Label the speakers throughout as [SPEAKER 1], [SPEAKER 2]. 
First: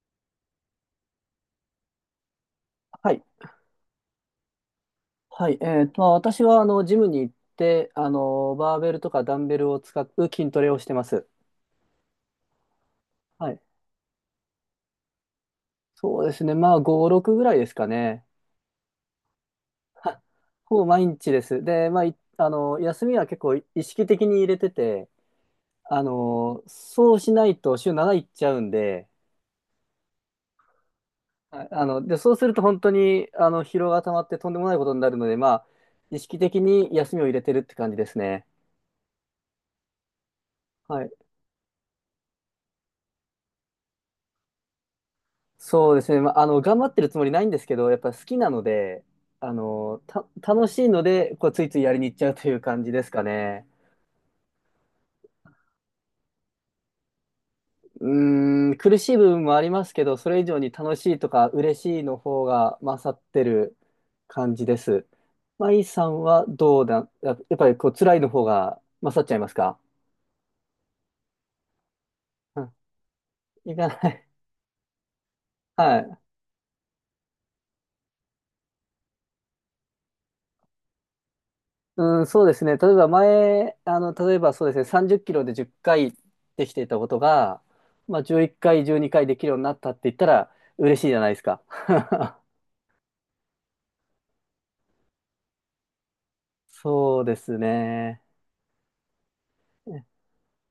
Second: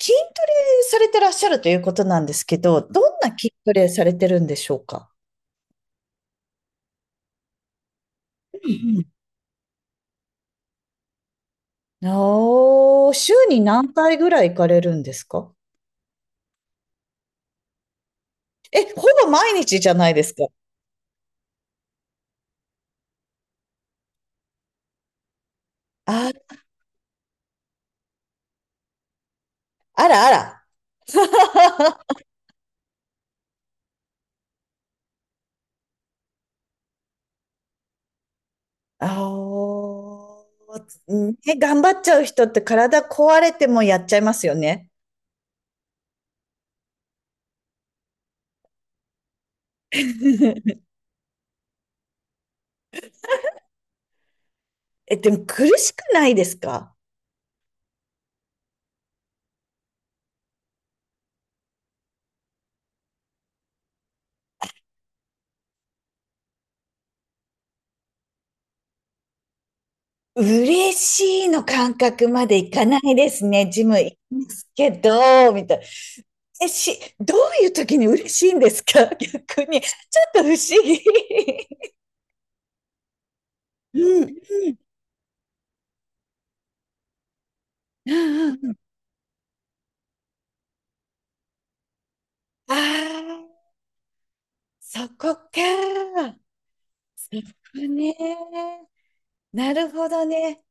[SPEAKER 1] 筋トレされてらっしゃるということなんですけど、ど
[SPEAKER 2] は
[SPEAKER 1] ん
[SPEAKER 2] い。
[SPEAKER 1] な筋トレされてるんでしょうか？
[SPEAKER 2] はい。まあ、私は、ジムに行って、
[SPEAKER 1] うん
[SPEAKER 2] バーベル
[SPEAKER 1] うん。
[SPEAKER 2] とかダンベルを使う筋トレをしてます。
[SPEAKER 1] おー、週
[SPEAKER 2] はい。
[SPEAKER 1] に何回ぐらい行かれるんですか？
[SPEAKER 2] そうですね。まあ、5、6ぐらいですかね。
[SPEAKER 1] え、ほぼ毎日じゃない
[SPEAKER 2] は
[SPEAKER 1] ですか。
[SPEAKER 2] ほぼ毎日です。で、まあ、いあの、休みは結構意識的に入れてて、
[SPEAKER 1] あ、
[SPEAKER 2] そうしないと週7いっちゃうんで、
[SPEAKER 1] あらあら。
[SPEAKER 2] はい。で、そうすると本当に、疲労が溜まってとんでもないことになるので、まあ、意識的に休みを入れてるって感じですね。
[SPEAKER 1] あー、
[SPEAKER 2] はい。
[SPEAKER 1] ね、頑張っちゃう人って体壊れてもやっちゃいますよね。
[SPEAKER 2] そうですね、まあ、頑張ってるつもりないんですけど、やっぱ好きなので、楽しい ので、こう、ついついやりに行っちゃうという感じですかね。
[SPEAKER 1] え、でも苦しくないですか？
[SPEAKER 2] うーん、苦しい部分もありますけど、それ以上に楽しいとか嬉しいの方が勝ってる感じです。マイさんはどうだ、やっぱりこう、辛いの方が勝っちゃいますか？
[SPEAKER 1] 嬉しいの感覚まで
[SPEAKER 2] う
[SPEAKER 1] い
[SPEAKER 2] ん、
[SPEAKER 1] かないですね。
[SPEAKER 2] い
[SPEAKER 1] ジ
[SPEAKER 2] か
[SPEAKER 1] ム
[SPEAKER 2] な
[SPEAKER 1] 行き
[SPEAKER 2] い。
[SPEAKER 1] ますけど、み たい。
[SPEAKER 2] はい。
[SPEAKER 1] え、どういう時に嬉しいんですか？ 逆に。ちょっと不思議。
[SPEAKER 2] うん、そうですね。例えば前、
[SPEAKER 1] うん
[SPEAKER 2] 例えばそう
[SPEAKER 1] う
[SPEAKER 2] ですね、
[SPEAKER 1] ん。
[SPEAKER 2] 30キロで10回できていたことが、
[SPEAKER 1] う
[SPEAKER 2] まあ、11
[SPEAKER 1] んうん。
[SPEAKER 2] 回、12回できるようになったって言ったら、嬉しいじゃないですか。
[SPEAKER 1] ああ、そこか。
[SPEAKER 2] そう
[SPEAKER 1] そ
[SPEAKER 2] です
[SPEAKER 1] こ
[SPEAKER 2] ね。
[SPEAKER 1] ね。なるほどね。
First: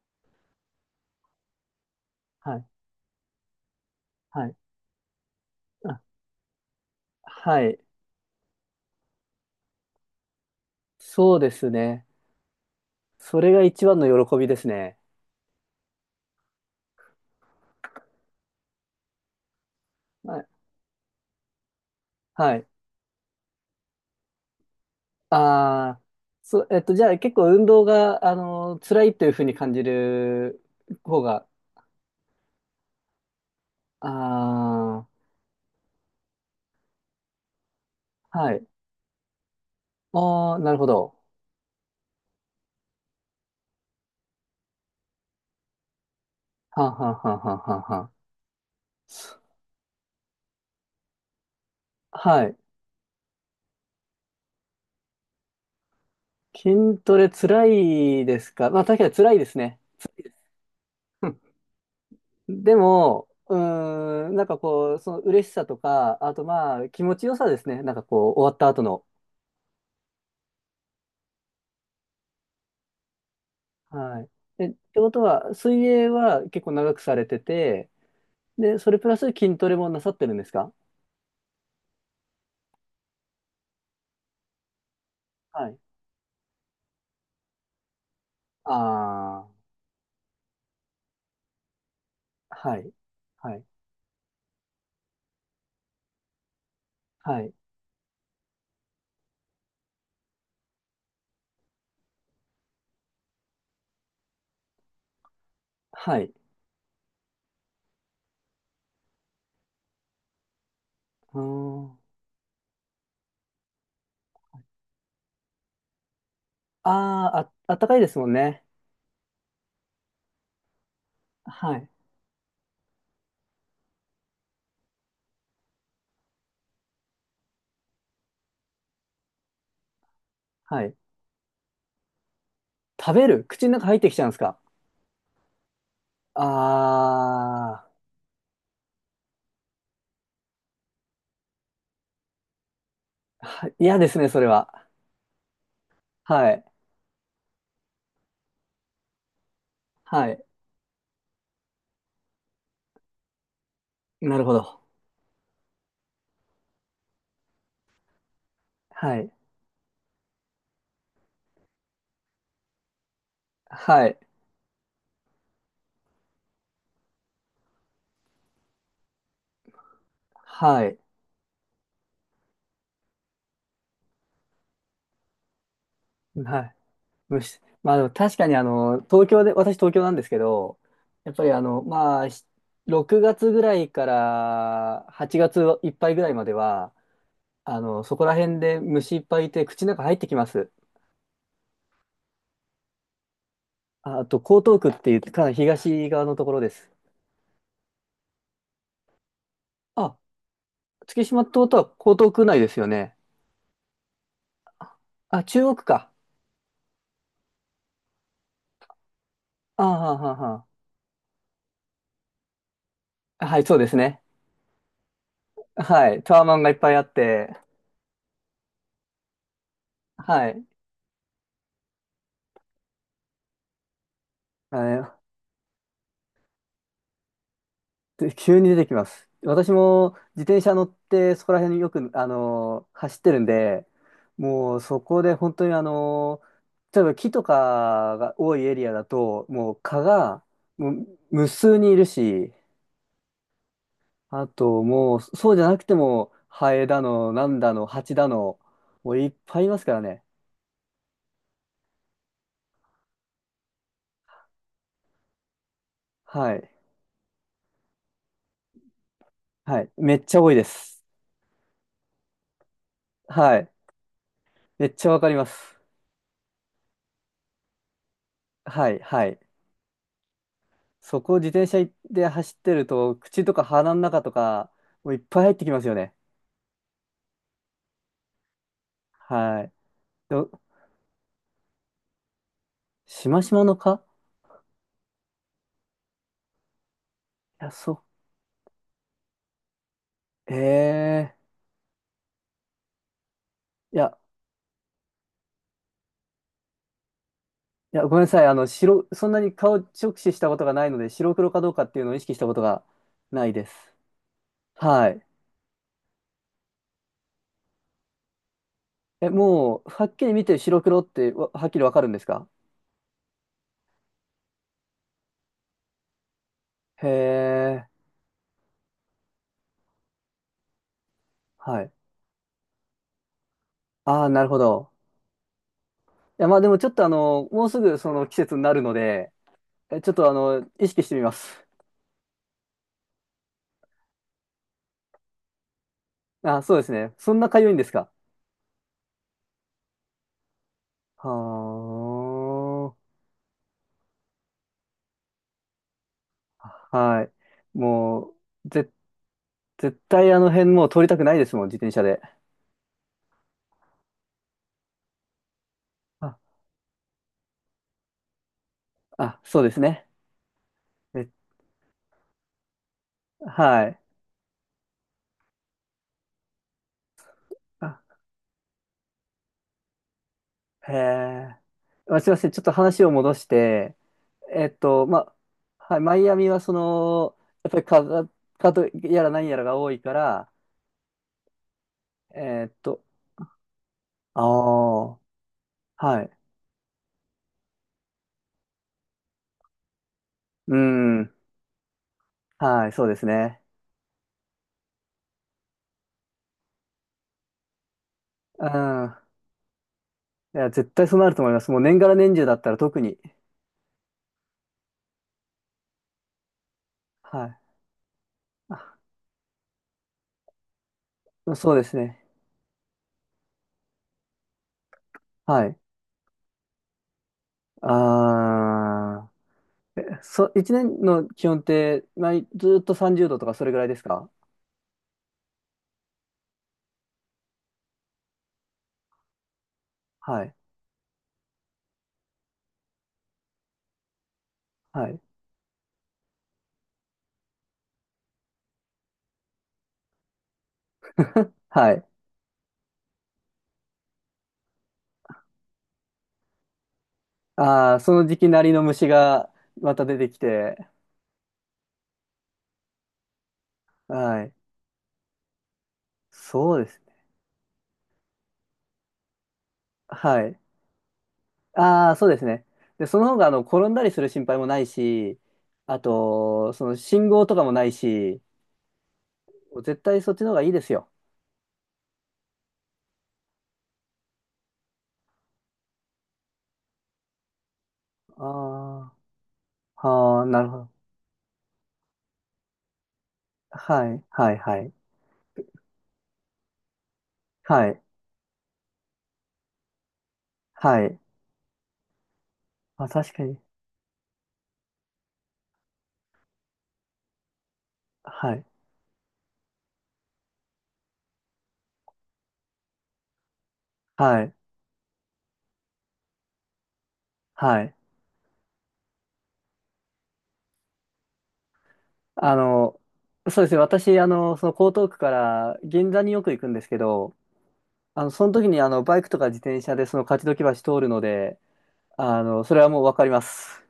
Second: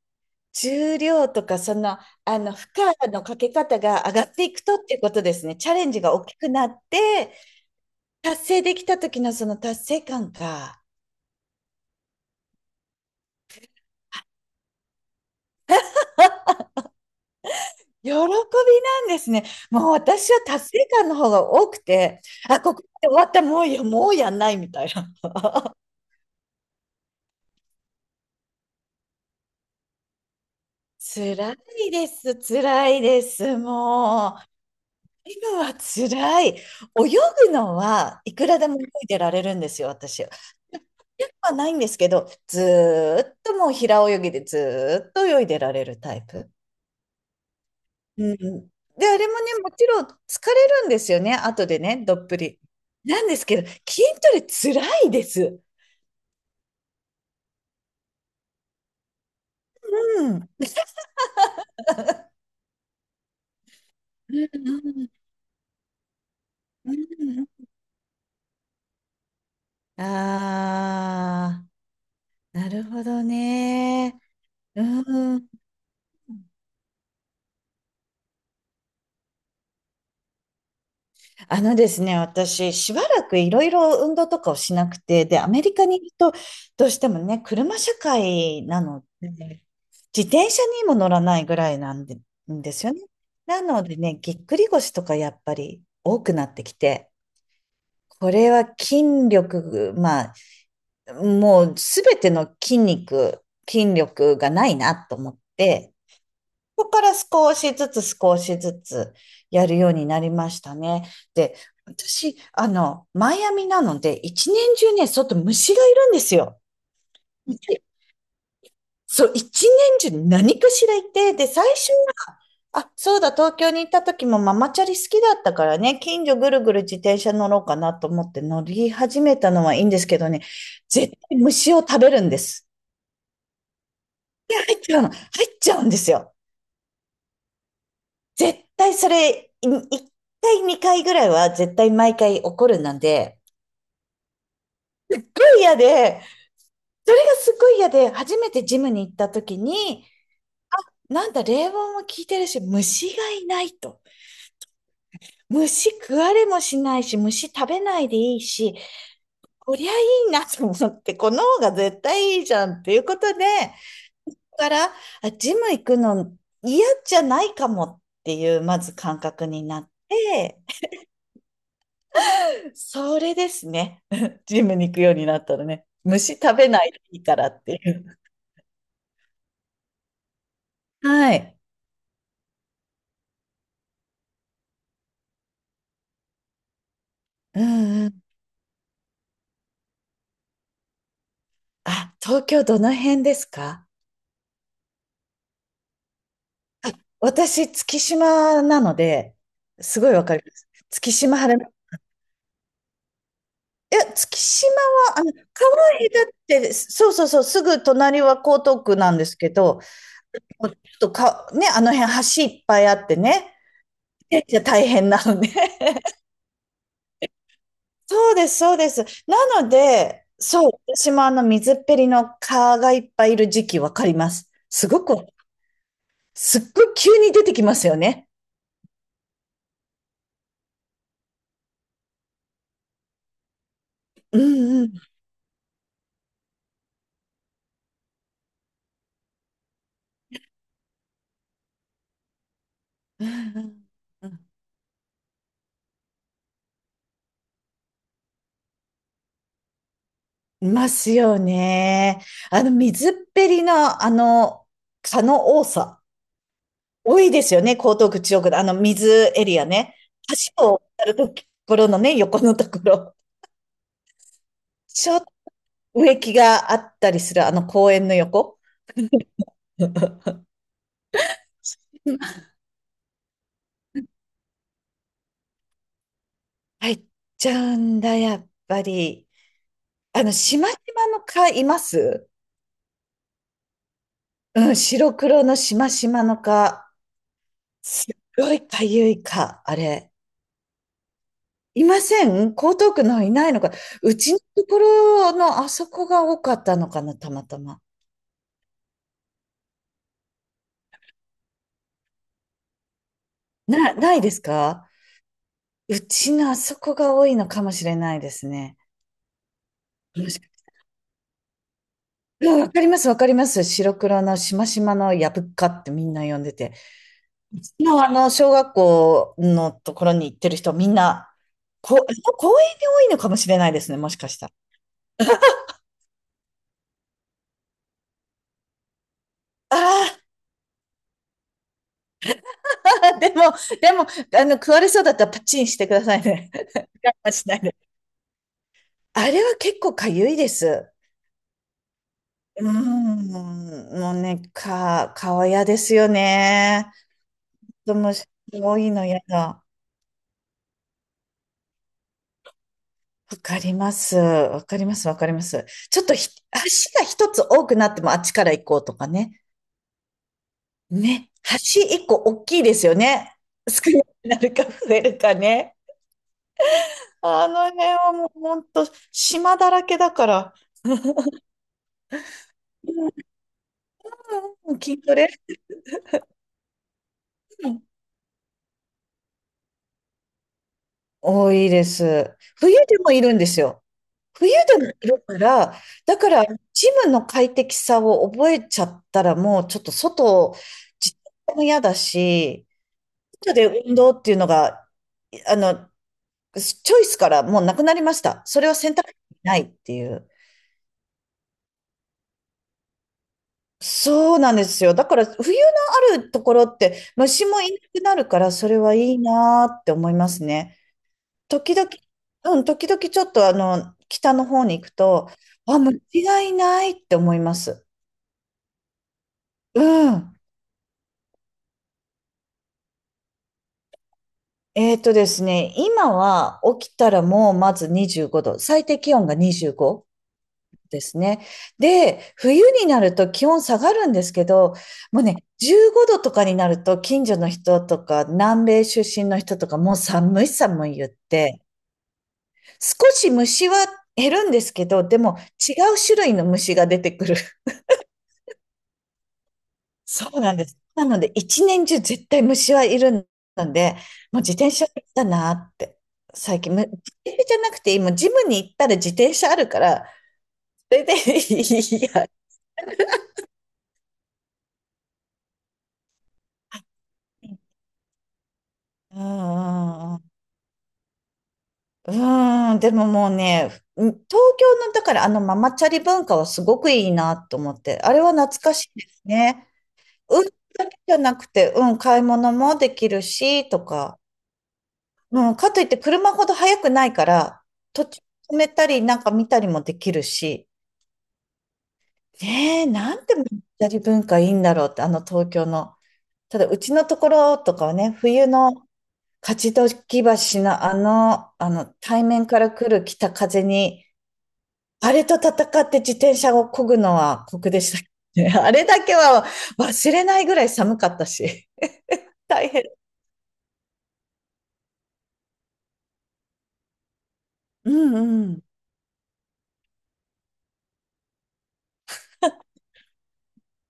[SPEAKER 1] 重量とか、その、あの、
[SPEAKER 2] はい、
[SPEAKER 1] 負荷のかけ方が上がって
[SPEAKER 2] は
[SPEAKER 1] い
[SPEAKER 2] い、
[SPEAKER 1] くとっていうことですね。チャレン
[SPEAKER 2] あ、
[SPEAKER 1] ジが大きくなって、
[SPEAKER 2] はい。
[SPEAKER 1] 達成できた時のその達成感か。
[SPEAKER 2] そうですね。それが一番の喜びですね。
[SPEAKER 1] 喜びなんですね。もう私
[SPEAKER 2] は
[SPEAKER 1] は
[SPEAKER 2] い、
[SPEAKER 1] 達成感の方が多くて、
[SPEAKER 2] は
[SPEAKER 1] あ、
[SPEAKER 2] い。
[SPEAKER 1] ここまで終わった、もうやんないみたいな。
[SPEAKER 2] ああ、そう、じゃあ結構運動が、辛いというふうに感じる方が、
[SPEAKER 1] 辛いです、辛いです、もう。
[SPEAKER 2] あ
[SPEAKER 1] 今は辛い。泳ぐのはい
[SPEAKER 2] あ、
[SPEAKER 1] く
[SPEAKER 2] は
[SPEAKER 1] ら
[SPEAKER 2] い。
[SPEAKER 1] でも泳いでられるんですよ、私。や
[SPEAKER 2] ああ、なるほど。
[SPEAKER 1] はないんですけど、ずーっともう平泳ぎでずーっと泳いでられるタイプ。
[SPEAKER 2] はんはんはんはんはんはん。
[SPEAKER 1] うん。で、あれもね、もちろん疲れるんですよね、後でね、どっぷ
[SPEAKER 2] はい。
[SPEAKER 1] り。なんですけど、筋トレ辛いです。
[SPEAKER 2] 筋トレ辛いですか？まあ確かに辛いですね。
[SPEAKER 1] うん。う
[SPEAKER 2] でも、うーん、なんかこう、
[SPEAKER 1] ん
[SPEAKER 2] その嬉しさとか、あとまあ
[SPEAKER 1] う
[SPEAKER 2] 気持ちよ
[SPEAKER 1] ん
[SPEAKER 2] さで
[SPEAKER 1] う
[SPEAKER 2] すね。なんかこう、終わった後の。
[SPEAKER 1] ん。ああ、なるほどね。
[SPEAKER 2] はい。え、ってこと
[SPEAKER 1] うん。
[SPEAKER 2] は、水泳は結構長くされてて、で、それプラス筋トレもなさってるんですか？
[SPEAKER 1] あのですね、私、しばらくいろいろ運動とかをしなくて、で、アメ
[SPEAKER 2] は
[SPEAKER 1] リ
[SPEAKER 2] い。
[SPEAKER 1] カにいると、どうしてもね、車社会なの
[SPEAKER 2] あ
[SPEAKER 1] で、自転車にも乗らないぐらいなんで、
[SPEAKER 2] あ、
[SPEAKER 1] んで
[SPEAKER 2] は
[SPEAKER 1] す
[SPEAKER 2] い。
[SPEAKER 1] よね。
[SPEAKER 2] は
[SPEAKER 1] な
[SPEAKER 2] い。
[SPEAKER 1] のでね、ぎっくり腰とかやっぱり多くなってきて、
[SPEAKER 2] はい。
[SPEAKER 1] これは筋力、まあ、もうすべての筋肉、筋力がないなと思って、
[SPEAKER 2] はい。
[SPEAKER 1] そこから少しずつ少しずつやるようになりましたね。
[SPEAKER 2] う
[SPEAKER 1] で、
[SPEAKER 2] ーん。あ
[SPEAKER 1] 私、あの、マイアミなので、一年中ね、外虫がいるんですよ。
[SPEAKER 2] あ、ああっ
[SPEAKER 1] で、
[SPEAKER 2] たかいですもんね。
[SPEAKER 1] そう、一年中何かしらいて、で、最
[SPEAKER 2] はい。
[SPEAKER 1] 初は、あ、そうだ、東京に行った時もママチャリ好きだったからね、近所ぐるぐる自転車乗ろうかなと思って乗り始めたのはいいんですけどね、
[SPEAKER 2] はい。
[SPEAKER 1] 絶対虫を食べるんです。
[SPEAKER 2] 食べる口の中入ってきちゃうんですか？
[SPEAKER 1] 違うの。入っちゃうんですよ。
[SPEAKER 2] あ
[SPEAKER 1] 絶対それ、一回、二回ぐらいは絶対毎回起こるなんで、
[SPEAKER 2] ー、嫌ですね、それは。
[SPEAKER 1] すごい嫌で、
[SPEAKER 2] はい。
[SPEAKER 1] それがすごい嫌で、初めてジムに行った時に、
[SPEAKER 2] はい。
[SPEAKER 1] なんだ、冷房も効いてるし、虫がいないと。
[SPEAKER 2] なるほど。
[SPEAKER 1] 虫食われもしないし、虫食べないでいいし、
[SPEAKER 2] はい。
[SPEAKER 1] こりゃいいなと思って、この方が絶対いいじゃんっていうことで、
[SPEAKER 2] はい。
[SPEAKER 1] だから、あジム行くの嫌じゃないかもっていう、まず感覚になって、
[SPEAKER 2] はい。
[SPEAKER 1] それですね。ジムに行くようになったらね。虫食
[SPEAKER 2] は
[SPEAKER 1] べ
[SPEAKER 2] い。
[SPEAKER 1] ないでいいから
[SPEAKER 2] 虫。
[SPEAKER 1] ってい
[SPEAKER 2] まあでも
[SPEAKER 1] う。
[SPEAKER 2] 確かに東京で、私東京なんですけど、や
[SPEAKER 1] は
[SPEAKER 2] っぱり
[SPEAKER 1] い。
[SPEAKER 2] まあ、6月ぐらいから8月いっぱいぐらいまでは、
[SPEAKER 1] うんう
[SPEAKER 2] そ
[SPEAKER 1] ん。
[SPEAKER 2] こら辺で虫いっぱいいて口の中入ってきます。
[SPEAKER 1] あ、東京どの辺ですか？
[SPEAKER 2] ああと、江東区っていうかなり東側のところです。
[SPEAKER 1] 私、月島なので、すごい
[SPEAKER 2] あ、
[SPEAKER 1] わかります。月
[SPEAKER 2] 月
[SPEAKER 1] 島
[SPEAKER 2] 島って
[SPEAKER 1] 晴
[SPEAKER 2] こ
[SPEAKER 1] れ、
[SPEAKER 2] とは江東区内ですよね。
[SPEAKER 1] いや、月島は、あの、川
[SPEAKER 2] あ、中国
[SPEAKER 1] へ
[SPEAKER 2] か。
[SPEAKER 1] だって、そうそうそう、すぐ隣は江東区なんですけど、
[SPEAKER 2] ああ、はあ、はあは
[SPEAKER 1] もうちょっとか、ね、あの辺橋いっぱいあって
[SPEAKER 2] あ
[SPEAKER 1] ね、
[SPEAKER 2] はい、そうですね。
[SPEAKER 1] いや大変なのね。
[SPEAKER 2] はい。タワマンがいっぱいあって、
[SPEAKER 1] そうです、そうです。なので、
[SPEAKER 2] はい。
[SPEAKER 1] そう、私もあの水っぺりの蚊がいっぱいいる時期わかります。
[SPEAKER 2] あ
[SPEAKER 1] す
[SPEAKER 2] れ、
[SPEAKER 1] ごく、すっごい急に出てきますよね。
[SPEAKER 2] で急に出てきます。私も自転車乗ってそこら辺によく、走ってるんで、
[SPEAKER 1] う
[SPEAKER 2] もう
[SPEAKER 1] んう
[SPEAKER 2] そ
[SPEAKER 1] ん。
[SPEAKER 2] こで本当に例えば木とかが多いエリアだと、もう蚊がもう無数にいるし、
[SPEAKER 1] うんうんう
[SPEAKER 2] あ
[SPEAKER 1] ん。
[SPEAKER 2] ともうそうじゃなくてもハエだの、なんだの、ハチだの、もういっぱいいますからね。
[SPEAKER 1] いますよね。あの水っぺりのあの蚊の多さ、
[SPEAKER 2] はい。
[SPEAKER 1] 多いですよね、江東区、中央区のあの水エリア
[SPEAKER 2] はい。
[SPEAKER 1] ね。
[SPEAKER 2] めっちゃ多いで
[SPEAKER 1] 橋を
[SPEAKER 2] す。
[SPEAKER 1] 渡るところのね、横のところ。
[SPEAKER 2] はい。めっち
[SPEAKER 1] ち
[SPEAKER 2] ゃ
[SPEAKER 1] ょ
[SPEAKER 2] わ
[SPEAKER 1] っと
[SPEAKER 2] かります。
[SPEAKER 1] 植木があったりするあの公園の横。
[SPEAKER 2] はい、はい。そこを自転車で走ってると、口とか鼻の中とか、もういっぱい入ってきますよね。
[SPEAKER 1] 入っちゃうんだ、やっぱり。
[SPEAKER 2] はい。
[SPEAKER 1] あの、
[SPEAKER 2] ど、
[SPEAKER 1] しましまの蚊います？
[SPEAKER 2] しましまの蚊？
[SPEAKER 1] うん、白黒のしましまの蚊。
[SPEAKER 2] いや、そ
[SPEAKER 1] すっごいかゆい蚊、あれ。
[SPEAKER 2] う。えー。
[SPEAKER 1] いません？江東区の方いないのか。
[SPEAKER 2] い
[SPEAKER 1] う
[SPEAKER 2] や、
[SPEAKER 1] ちのところのあそこが多かったのかな、たまたま。
[SPEAKER 2] いや、ごめんなさい。そんなに顔直視したことがないので、白黒かどうかっていうのを意識したことがないです。
[SPEAKER 1] ないですか？
[SPEAKER 2] はい。
[SPEAKER 1] うちのあそこが多いのかもしれないですね。
[SPEAKER 2] え、もう、はっき
[SPEAKER 1] も
[SPEAKER 2] り
[SPEAKER 1] し
[SPEAKER 2] 見て白黒ってはっきりわかるんですか？
[SPEAKER 1] うん、わかります、わかります。白黒のしましまのやぶっかってみんな呼んでて。
[SPEAKER 2] へ
[SPEAKER 1] うち
[SPEAKER 2] え。
[SPEAKER 1] のあの、小学校のところに行ってる人、みんな、
[SPEAKER 2] はい。
[SPEAKER 1] 公園に多いのかもしれないですね、もし
[SPEAKER 2] あ
[SPEAKER 1] か
[SPEAKER 2] あ、
[SPEAKER 1] し
[SPEAKER 2] な
[SPEAKER 1] た
[SPEAKER 2] る
[SPEAKER 1] ら。
[SPEAKER 2] ほど。いや、まあでもちょっともうすぐその季節になるので、え、ち
[SPEAKER 1] あ
[SPEAKER 2] ょっと意識してみます。
[SPEAKER 1] あ、でも、でも、あの、食われそうだったらパチンしてくださいね。
[SPEAKER 2] あ、そ うですね。
[SPEAKER 1] 我慢
[SPEAKER 2] そん
[SPEAKER 1] し
[SPEAKER 2] な
[SPEAKER 1] な
[SPEAKER 2] か
[SPEAKER 1] い
[SPEAKER 2] ゆい
[SPEAKER 1] で。
[SPEAKER 2] んですか。
[SPEAKER 1] あれは結構かゆいです。
[SPEAKER 2] は
[SPEAKER 1] うーん、もうね、顔嫌ですよ
[SPEAKER 2] あ。
[SPEAKER 1] ね。
[SPEAKER 2] はい。
[SPEAKER 1] 子供
[SPEAKER 2] もう、
[SPEAKER 1] 多いの嫌だ。
[SPEAKER 2] 絶対あの辺もう通りたくないですもん、自転車で。
[SPEAKER 1] わかります。わかります。わかります。ちょっと
[SPEAKER 2] あ、
[SPEAKER 1] 足が一つ多くなってもあっちから行こうとか
[SPEAKER 2] あ、
[SPEAKER 1] ね。
[SPEAKER 2] そうですね。え、
[SPEAKER 1] ね、橋一個大きいですよね。
[SPEAKER 2] は
[SPEAKER 1] 少
[SPEAKER 2] い。
[SPEAKER 1] なくなるか増えるかね。あの辺
[SPEAKER 2] あ、
[SPEAKER 1] はもう本当島だらけだから。
[SPEAKER 2] へ え。あ、すいません。ちょっと話を戻して、えっ
[SPEAKER 1] うん、筋
[SPEAKER 2] と、
[SPEAKER 1] トレ。
[SPEAKER 2] ま、はい、マイアミはその、
[SPEAKER 1] う
[SPEAKER 2] やっぱり
[SPEAKER 1] ん。
[SPEAKER 2] カザカとやら何やらが多いから、
[SPEAKER 1] 多いです。
[SPEAKER 2] えっ
[SPEAKER 1] 冬で
[SPEAKER 2] と、
[SPEAKER 1] もいるんですよ。
[SPEAKER 2] あ
[SPEAKER 1] 冬でもい
[SPEAKER 2] あ、
[SPEAKER 1] るから、だ
[SPEAKER 2] はい。
[SPEAKER 1] からジムの快適さを覚えちゃったらもうちょっと外、
[SPEAKER 2] う
[SPEAKER 1] 自
[SPEAKER 2] ん、
[SPEAKER 1] 宅も嫌だし、
[SPEAKER 2] はい、そうです
[SPEAKER 1] 外
[SPEAKER 2] ね。
[SPEAKER 1] で運動っていうのが、あの、チョイスからもうなくなりました。そ
[SPEAKER 2] う
[SPEAKER 1] れは選択肢
[SPEAKER 2] ん。
[SPEAKER 1] にないっていう。
[SPEAKER 2] いや、絶対そうなると思います。もう年がら年中だったら特に。
[SPEAKER 1] そうなんですよ。だから冬のあるところって
[SPEAKER 2] は
[SPEAKER 1] 虫
[SPEAKER 2] い。
[SPEAKER 1] もいなくなるからそれはいいなーって思いますね。
[SPEAKER 2] あ、そ
[SPEAKER 1] 時
[SPEAKER 2] うで
[SPEAKER 1] 々、
[SPEAKER 2] すね。
[SPEAKER 1] うん、時々ちょっとあの北の方に行くと、
[SPEAKER 2] は
[SPEAKER 1] あ、
[SPEAKER 2] い。
[SPEAKER 1] 虫がいないって思います。
[SPEAKER 2] あ
[SPEAKER 1] う
[SPEAKER 2] ー、
[SPEAKER 1] ん。
[SPEAKER 2] 一年の気温って、まあ、ずっと30度とかそれぐらいですか？
[SPEAKER 1] ですね、今は起きたらもうまず25度、最低気温が25。
[SPEAKER 2] はい。
[SPEAKER 1] ですね。で、冬になると気温下がるんですけど、
[SPEAKER 2] はい。
[SPEAKER 1] もうね、15度とかになると近所の人とか南米出身の人とかもう寒い寒い言って、
[SPEAKER 2] はい。
[SPEAKER 1] 少し虫は減るんですけど、でも違う種類の虫が出てくる。
[SPEAKER 2] あー、その時期なりの虫がまた出て
[SPEAKER 1] そ
[SPEAKER 2] き
[SPEAKER 1] うなんです。
[SPEAKER 2] て、
[SPEAKER 1] なので一年中絶対虫はいるので、もう
[SPEAKER 2] はい。
[SPEAKER 1] 自転車だなって。最近、
[SPEAKER 2] そうで
[SPEAKER 1] 自
[SPEAKER 2] すね。
[SPEAKER 1] 転車じゃなくて、今ジムに行ったら自転車あるから、
[SPEAKER 2] はい。
[SPEAKER 1] それでいい
[SPEAKER 2] あー、そ
[SPEAKER 1] や。
[SPEAKER 2] うですね。で、その方が、転んだりする心配もないし、あと、その信号と
[SPEAKER 1] う
[SPEAKER 2] かもないし、
[SPEAKER 1] んう
[SPEAKER 2] 絶
[SPEAKER 1] んう
[SPEAKER 2] 対
[SPEAKER 1] ん。
[SPEAKER 2] そっちの方がいいですよ。
[SPEAKER 1] うーん、でももうね、東京の、だからあのママチャリ文化はすごくいいなと思って、あれは
[SPEAKER 2] あ
[SPEAKER 1] 懐かしいで
[SPEAKER 2] ー。
[SPEAKER 1] すね。う
[SPEAKER 2] は
[SPEAKER 1] ん、
[SPEAKER 2] あ、なるほ
[SPEAKER 1] だ
[SPEAKER 2] ど。
[SPEAKER 1] けじゃなくて、うん、買い物もできるし、と
[SPEAKER 2] は
[SPEAKER 1] か、
[SPEAKER 2] い、はい、はい、
[SPEAKER 1] うん、かといって車ほど速くないから、
[SPEAKER 2] はい、
[SPEAKER 1] 途中止めたり、なんか見たりもできるし、
[SPEAKER 2] はい。
[SPEAKER 1] ねえ、
[SPEAKER 2] あ、
[SPEAKER 1] なん
[SPEAKER 2] 確
[SPEAKER 1] て
[SPEAKER 2] か
[SPEAKER 1] マ
[SPEAKER 2] に。
[SPEAKER 1] マチャリ文化いいんだろうって、あの東京の。ただ、うちのところとかはね、冬
[SPEAKER 2] はい、
[SPEAKER 1] の勝どき橋のあの、あの、対面から来る北風に、
[SPEAKER 2] はい、
[SPEAKER 1] あれと戦って自転車を漕ぐのは酷
[SPEAKER 2] は
[SPEAKER 1] でし
[SPEAKER 2] い。
[SPEAKER 1] たね。あれだけは忘れないぐらい寒かったし、
[SPEAKER 2] あ
[SPEAKER 1] 大変。
[SPEAKER 2] の、そうですね。私、その江東区から銀座によく行くんですけど、
[SPEAKER 1] うん
[SPEAKER 2] そ
[SPEAKER 1] う
[SPEAKER 2] の
[SPEAKER 1] ん。
[SPEAKER 2] 時に、バイクとか自転車でその勝どき橋通るので、それはもうわかります。